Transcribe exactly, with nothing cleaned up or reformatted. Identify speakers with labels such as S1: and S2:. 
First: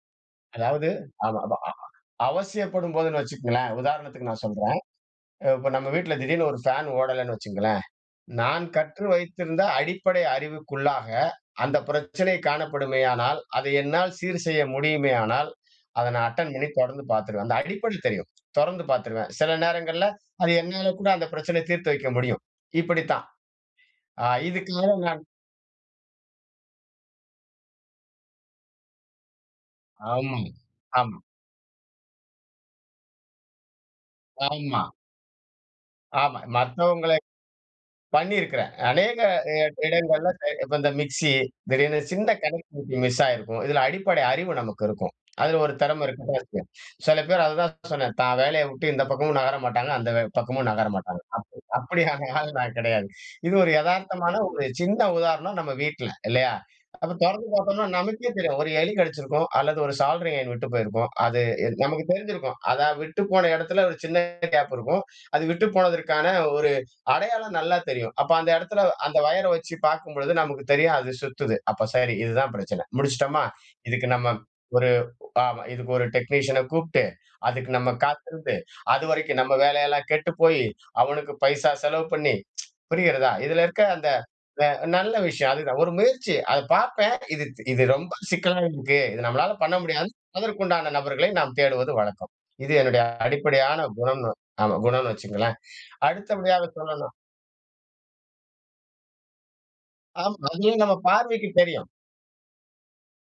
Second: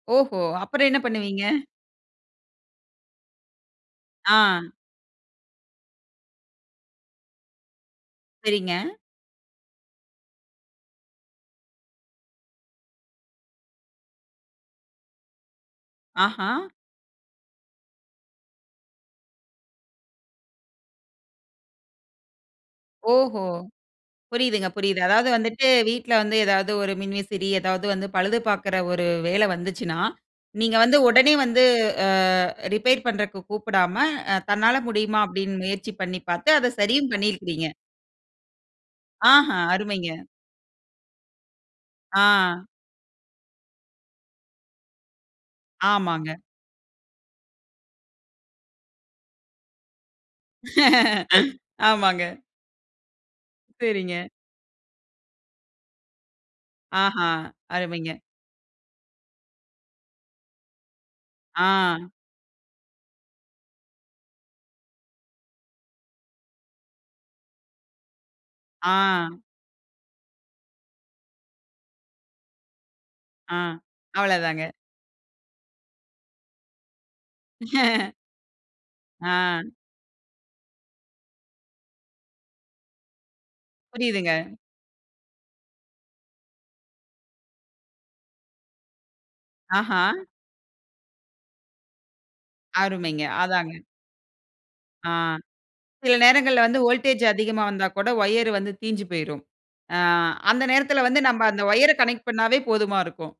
S1: ஓஹோ!
S2: அதாவது,
S1: அப்புறம் என்ன பண்ணுவீங்க?
S2: ஆமாமா அ அவசியப்படும்போதுன்னு வச்சுக்கங்களேன், உதாரணத்துக்கு நான்
S1: ஆ.
S2: சொல்றேன். அ இப்ப நம்ம வீட்ல திடீர்னு ஒரு ஃபேன் ஓடல்லன்னு வெச்சுக்கொங்களேன், நான்
S1: சரிங்க.
S2: கற்று வைத்திருந்த அடிப்படை அறிவுக்குள்ளாக அந்த பிரச்சனை காணப்படுமேயானால், அத என்னால் சீர் செய்ய முடியுமேயானால், அத நான்
S1: ஆஹா.
S2: அட்டெண்ட் பண்ணி தொறந்து பார்த்துருவேன். அந்த அடிப்படை தெரியும். தொறந்து பார்த்துருவேன். சில நேரங்கள்ல அது என்னால கூட அந்த பிரச்சனயை தீர்த்து வைக்க முடியும். இப்டித்தான்.
S1: ஓஹோ!
S2: ஆ
S1: புரியுதுங்க,
S2: இதுக்காக
S1: புரியுது.
S2: நான்
S1: அதாது வந்துட்டு வீட்ல வந்து ஏதாவது ஒரு மின்விசிறி ஏதாவது வந்து பழுது பார்க்கிற ஒரு வேல வந்துச்சுன்னா,
S2: ஆமாம்,
S1: நீங்க வந்து
S2: ஆமாம்.
S1: உடனே வந்து அ ரிப்பேர் பண்றக்கு கூப்பிடாம, அ தன்னால
S2: ஆமா.
S1: முடியுமா? அப்டின்னு முயற்சி பண்ணி
S2: ஆமா,
S1: பார்த்து அத சரியும்
S2: மத்தவங்கள
S1: பண்ணி இருக்கிறீங்க.
S2: பண்ணியிருக்கிறேன். அநேக
S1: ஆஹா!
S2: இட
S1: அருமைங்க.
S2: இடங்கள்ல, இப்ப இந்த மிக்ஸி திடீர்னு
S1: ஆ,
S2: சின்ன கனெக்டிவிட்டி மிஸ் ஆகிருக்கும். இதில அடிப்படை அறிவு நமக்கு இருக்கும். அதில ஒரு திறம இருக்கு
S1: ஆமாங்க.
S2: பாருங்க. சில பேர் அத தான் சொன்னேன் தான் வேலைய வுட்டு இந்த பக்கமும் நகர மாட்டாங்க அந்த வே பக்கமும் நகர மாட்டாங்க. அப் அப்டியான
S1: ஆமாங்க.
S2: ஆள் நான் கிடையாது. இது ஒரு
S1: சரிங்க.
S2: எதார்த்தமான ஒரு சின்ன உதாரணம் நம்ம வீட்ல. இல்லயா? அத
S1: ஆஹா!
S2: தொறந்து பார்த்தோம்னா
S1: அருமைங்க.
S2: நமக்கே தெரியும். ஒரு எலி கடிச்சிருக்கும் அல்லது ஒரு சாலரி ஐயன் விட்டு போயிருக்கும். அது என் நமக்கு
S1: ஆ.
S2: தெரிஞ்சிருக்கும். அதா விட்டு போன இடத்துல ஒரு சின்ன கேப் இருக்கும். அது விட்டு போனதற்கான ஒரு அடையாளம் நல்லா தெரியும். அப்ப அந்த இடத்தில,
S1: ஆ.
S2: அந்த வயர் வெச்சு பார்க்கும்பொழுது நமக்கு தெரியும் அது சுத்துது. அப்ப சரி இதுதான் பிரச்சன. முடிச்சுட்டோமா?
S1: ஆ
S2: இதுக்கு நம்ம
S1: அவ்வள தாங்க.
S2: ஒரு அ இதுக்கு ஒரு டெக்னீசியன கூப்ட்டு அதுக்கு நம்ம காத்திருந்து, அதுவரைக்கும் நம்ம
S1: ஆ.
S2: வேலையெல்லாம் கெட்டுப்போய், அவனுக்கு பைசா செலவு பண்ணி புரிகிறதா? இதில இருக்க அந்த
S1: புரியுதுங்க.
S2: ந்த நல்ல விஷயம் அதுதான் ஒரு முயற்சி அத பார்ப்பேன் இது இது ரொம்ப சிக்கலா இருக்கு. இது நம்மளால பண்ண
S1: ஆஹா.
S2: முடியாது, அதற்க்கு உண்டான நபர்களை நம்ம தேடுவது வழக்கம். இது என்னுடைய
S1: அருமைங்க! அதாங்க.
S2: அடிப்படையான குணம்னு அமா
S1: ஆ.
S2: குணம்னு வச்சுக்கங்களேன்.
S1: சில நேரங்கள்ல
S2: அடுத்தபடியாக
S1: வந்து
S2: சொல்லணும்.
S1: வோல்டேஜ் அதிகமா வந்தா கூட வயர் வந்து தீஞ்சு போய்ரும். ஆ,
S2: ஆம்.
S1: அந்த
S2: அதே நம்ம
S1: நேரத்தில வந்து நம்ம
S2: பார்வைக்கு
S1: அந்த
S2: தெரியும்.
S1: வயர கனெக்ட் பண்ணாவே போதுமா இருக்கும்.